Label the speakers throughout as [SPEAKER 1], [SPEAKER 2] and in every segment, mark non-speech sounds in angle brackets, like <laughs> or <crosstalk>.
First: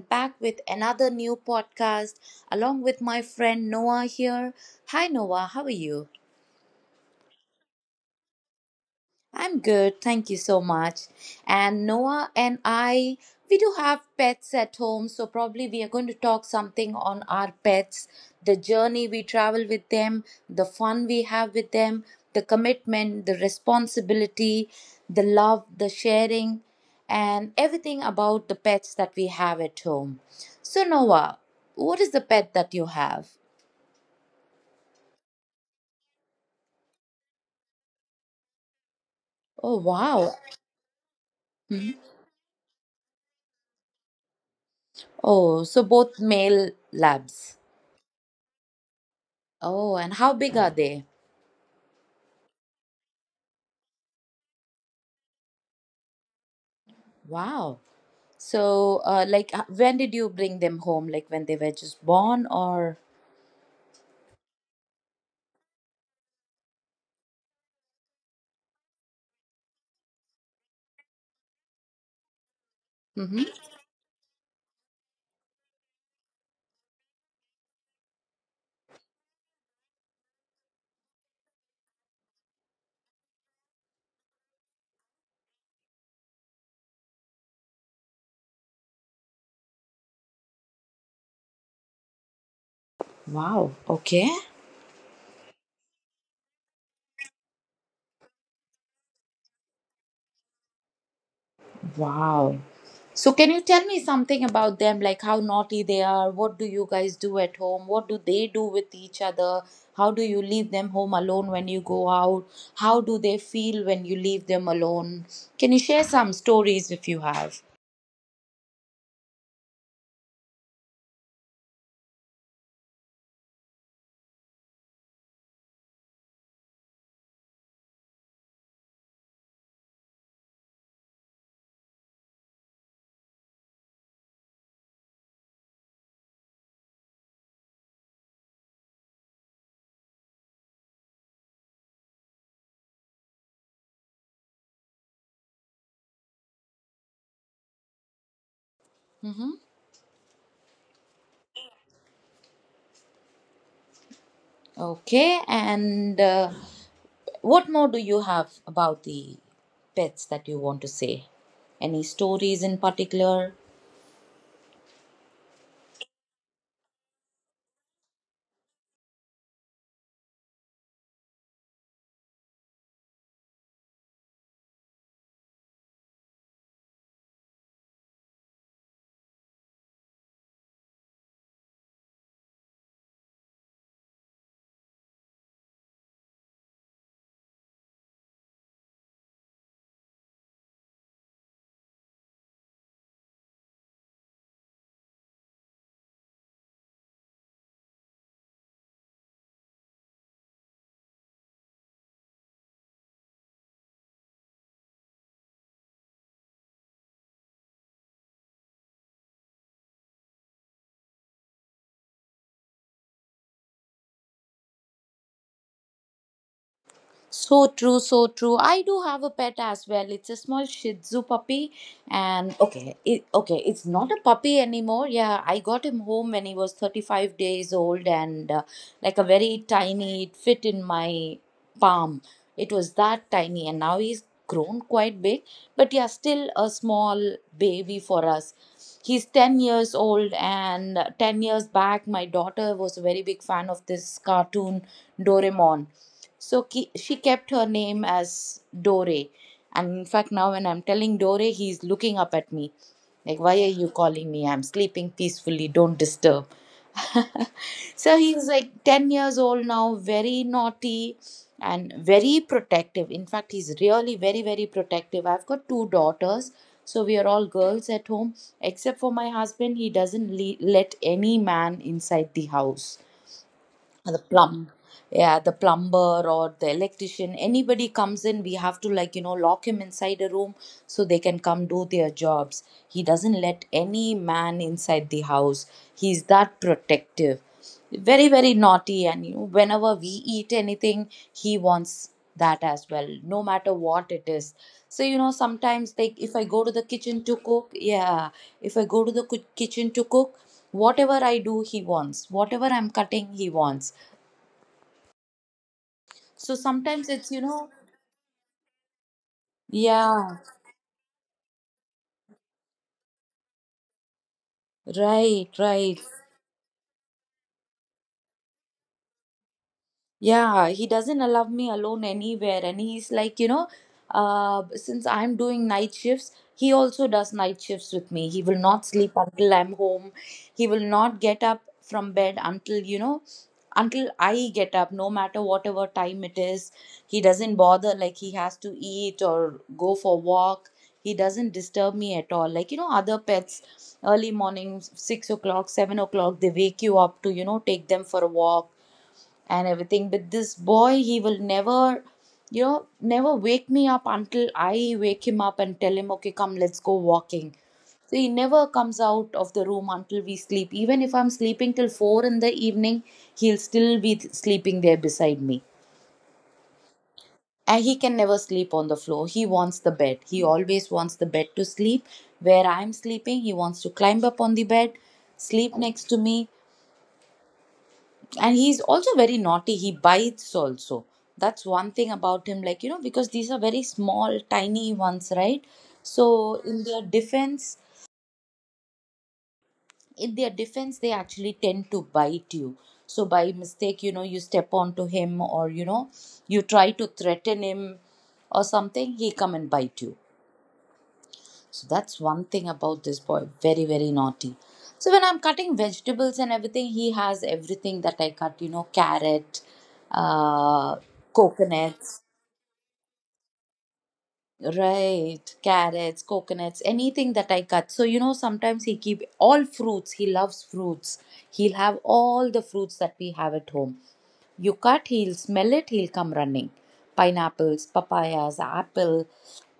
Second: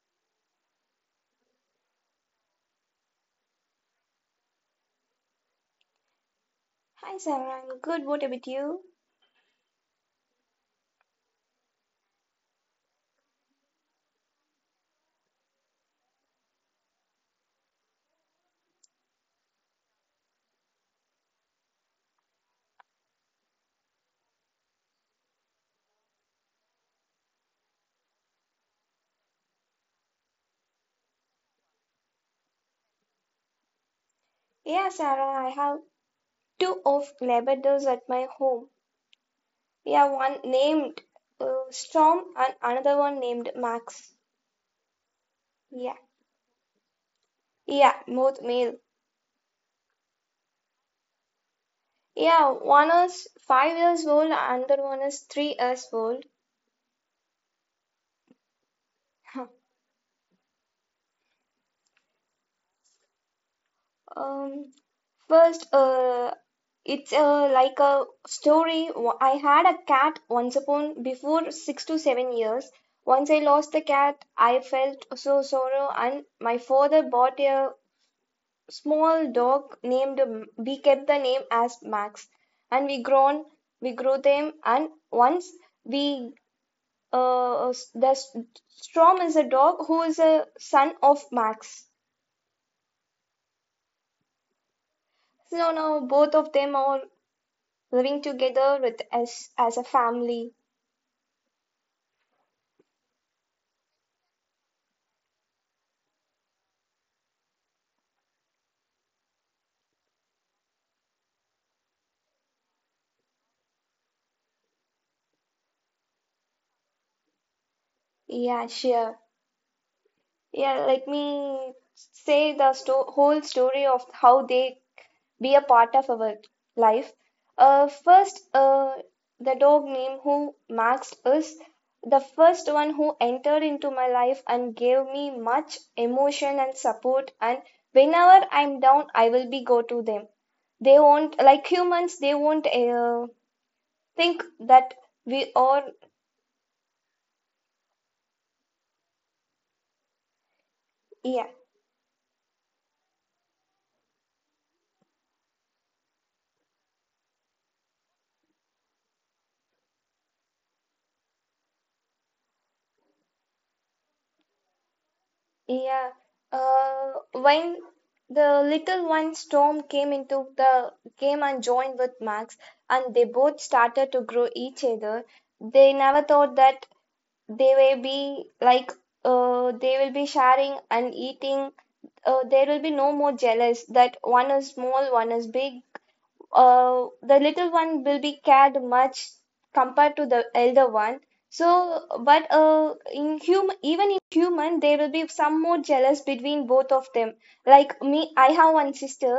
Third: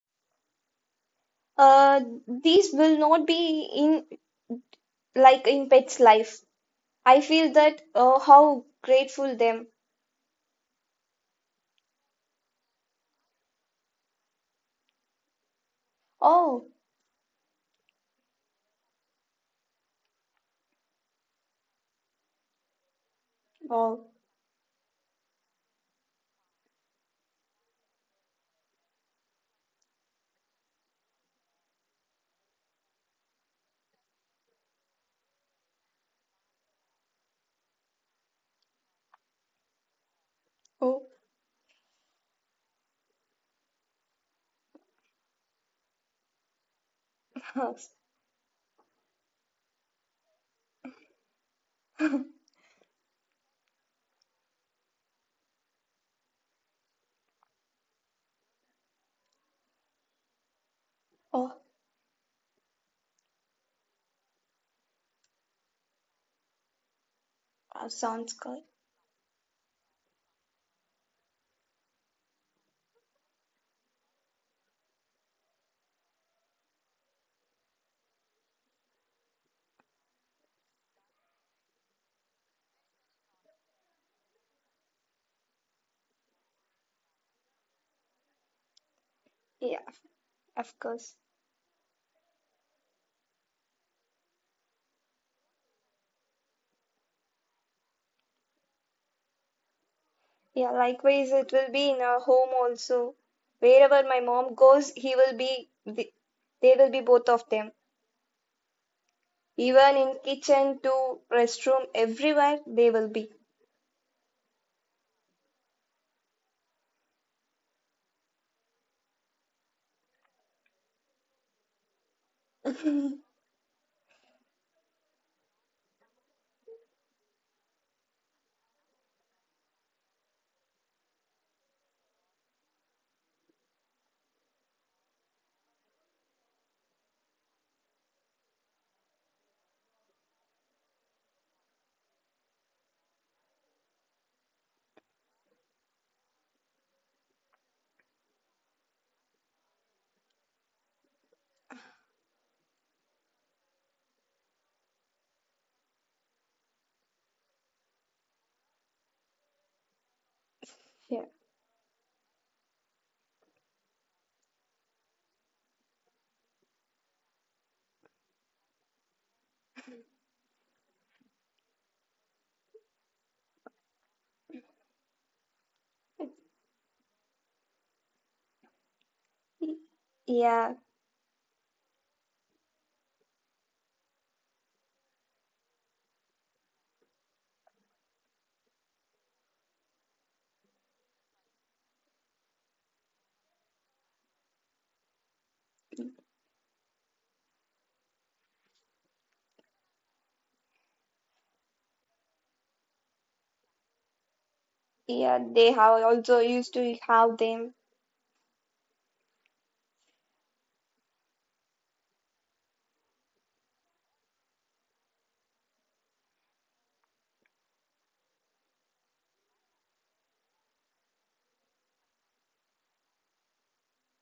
[SPEAKER 1] back with another new podcast along with my friend Noah here. Hi Noah, how are you?
[SPEAKER 2] Hi Sarah, I'm good. What about you?
[SPEAKER 1] I'm good, thank you so much. And Noah and I, we do have pets at home, so probably we are going to talk something on our pets, the journey we travel with them, the fun we have with them, the commitment, the responsibility, the love, the sharing, and everything about the pets that we have at home. So, Noah, what is the pet that you have?
[SPEAKER 2] Yeah, Sarah, I have two of Labradors at my home.
[SPEAKER 1] Oh,
[SPEAKER 2] Yeah,
[SPEAKER 1] wow.
[SPEAKER 2] one named Storm and another one named Max.
[SPEAKER 1] Oh, so
[SPEAKER 2] Yeah,
[SPEAKER 1] both male labs.
[SPEAKER 2] yeah, both male.
[SPEAKER 1] Oh, and how big are they?
[SPEAKER 2] Yeah, one is 5 years old, another one is 3 years old.
[SPEAKER 1] Wow. So,
[SPEAKER 2] <laughs>
[SPEAKER 1] when did you bring them home? Like, when they were just born, or?
[SPEAKER 2] Um, first, it's like a story. I had a cat once upon before 6 to 7 years. Once I
[SPEAKER 1] Hmm.
[SPEAKER 2] lost the cat, I felt so sorrow, and my father bought a small dog named. We kept the name as Max, and we grown, we grew them, and once we uh, s- the s- Strom is a dog who is a son of Max.
[SPEAKER 1] Wow. Okay.
[SPEAKER 2] So now both of them are living together with us as a family.
[SPEAKER 1] Wow. So, can you tell me something about them? Like, how naughty they are? What do you guys do at home? What do they do with each other? How do you leave them home alone when you go out? How do they feel when you leave them alone? Can you share some stories if you have?
[SPEAKER 2] Yeah, sure. Yeah, let me say the sto whole story of how they be a part of our life. First, the dog name who Max is the first one who entered into my life and gave me much emotion and support. And whenever I'm down, I will be go to them. They won't like humans. They won't think that we are
[SPEAKER 1] Mm-hmm.
[SPEAKER 2] yeah.
[SPEAKER 1] Okay. And what more do you have about the pets that you want to say? Any stories in particular?
[SPEAKER 2] Yeah. When the little one Storm came into the game and joined with Max, and they both started to grow each other, they never thought that they will be like they will be sharing and eating. There will be no more jealous that one is small, one is big, the little one will be cared much compared to the elder one. So, but in human, even in human, there will be some more jealous between both of them. Like me, I have one sister.
[SPEAKER 3] uh, these will not be in like in pet's life. I feel that how grateful them.
[SPEAKER 1] So true, so true. I do have a pet as well. It's a small Shih Tzu puppy, and
[SPEAKER 3] Oh,
[SPEAKER 1] okay, it, okay, it's not a puppy anymore. Yeah, I got him home when he was 35 days old, and like a very
[SPEAKER 3] oh,
[SPEAKER 1] tiny, it fit in my palm. It was that tiny, and now he's grown quite big, but yeah, still a small baby for us. He's 10 years old, and 10 years back, my daughter was a very big fan of this cartoon Doraemon, so
[SPEAKER 3] oh,
[SPEAKER 1] she kept her name as Dore. And in fact, now when I'm telling Dore, he's looking up at me. Like, why are you
[SPEAKER 3] <laughs>
[SPEAKER 1] calling me? I'm sleeping peacefully. Don't disturb. <laughs> So he's like 10 years old now, very naughty and very protective. In fact, he's really very, very protective. I've got two daughters. So we are
[SPEAKER 3] oh,
[SPEAKER 1] all girls at home, except for my husband. He doesn't let any man inside the house, and the
[SPEAKER 3] sounds good.
[SPEAKER 1] plum yeah, the plumber or the electrician, anybody comes in, we have to, like, you know, lock him inside a room so they can come do their jobs. He doesn't let any man inside the house. He's that protective. Very, very naughty. And, you know, whenever we eat anything, he wants that as well, no matter what it is. So, you know,
[SPEAKER 3] Yeah,
[SPEAKER 1] sometimes, like, if I go
[SPEAKER 3] of
[SPEAKER 1] to the
[SPEAKER 3] course.
[SPEAKER 1] kitchen to cook, yeah, if I go to the kitchen to cook, whatever I do he wants, whatever I'm cutting he wants. So
[SPEAKER 3] Yeah,
[SPEAKER 1] sometimes
[SPEAKER 3] likewise,
[SPEAKER 1] it's, you
[SPEAKER 3] it will
[SPEAKER 1] know,
[SPEAKER 3] be in our home also. Wherever my
[SPEAKER 1] yeah,
[SPEAKER 3] mom goes, he will be. th- They will be both of them.
[SPEAKER 1] right,
[SPEAKER 3] Even
[SPEAKER 1] right.
[SPEAKER 3] in kitchen to restroom, everywhere they will be.
[SPEAKER 1] Yeah, he doesn't allow me alone anywhere. And he's like, you know, since I'm doing night shifts, he also does night shifts with me. He will not sleep until I'm home. He will not get up from bed until, you know, until I get up, no matter whatever time it is. He doesn't bother, like, he has to eat or go for walk. He doesn't disturb me at all. Like, you know, other pets, early morning, 6 o'clock, 7 o'clock, they wake you up to, you know, take them for a walk and everything. But this boy, he will never, you know, never wake me up until I wake him up and tell him, okay, come, let's go walking. So he never comes out of the room until we sleep. Even if I'm sleeping till four in the evening, he'll still be sleeping there beside me.
[SPEAKER 3] Yeah.
[SPEAKER 1] And he can never sleep on the floor. He wants the bed. He always wants the bed to sleep. Where I'm sleeping, he wants to climb up on the bed, sleep next to me. And he's also very naughty, he bites also. That's one thing about him, like, you know, because these are very small tiny ones, right? So
[SPEAKER 3] Yeah,
[SPEAKER 1] in their defense, in their defense, they actually tend to bite you. So by mistake, you know, you step onto him, or, you know, you try to threaten him or something, he come and bite you. So that's one thing about this boy. Very, very naughty. So when I'm cutting vegetables and everything, he has everything that I cut, you know, carrot, uh,
[SPEAKER 3] yeah, they have
[SPEAKER 1] coconut.
[SPEAKER 3] also used to have them.
[SPEAKER 1] Right, carrots, coconuts, anything that I cut. So, you know, sometimes he keep all fruits. He loves fruits. He'll have all the fruits that we have at home. You cut, he'll smell it, he'll come running. Pineapples, papayas, apple,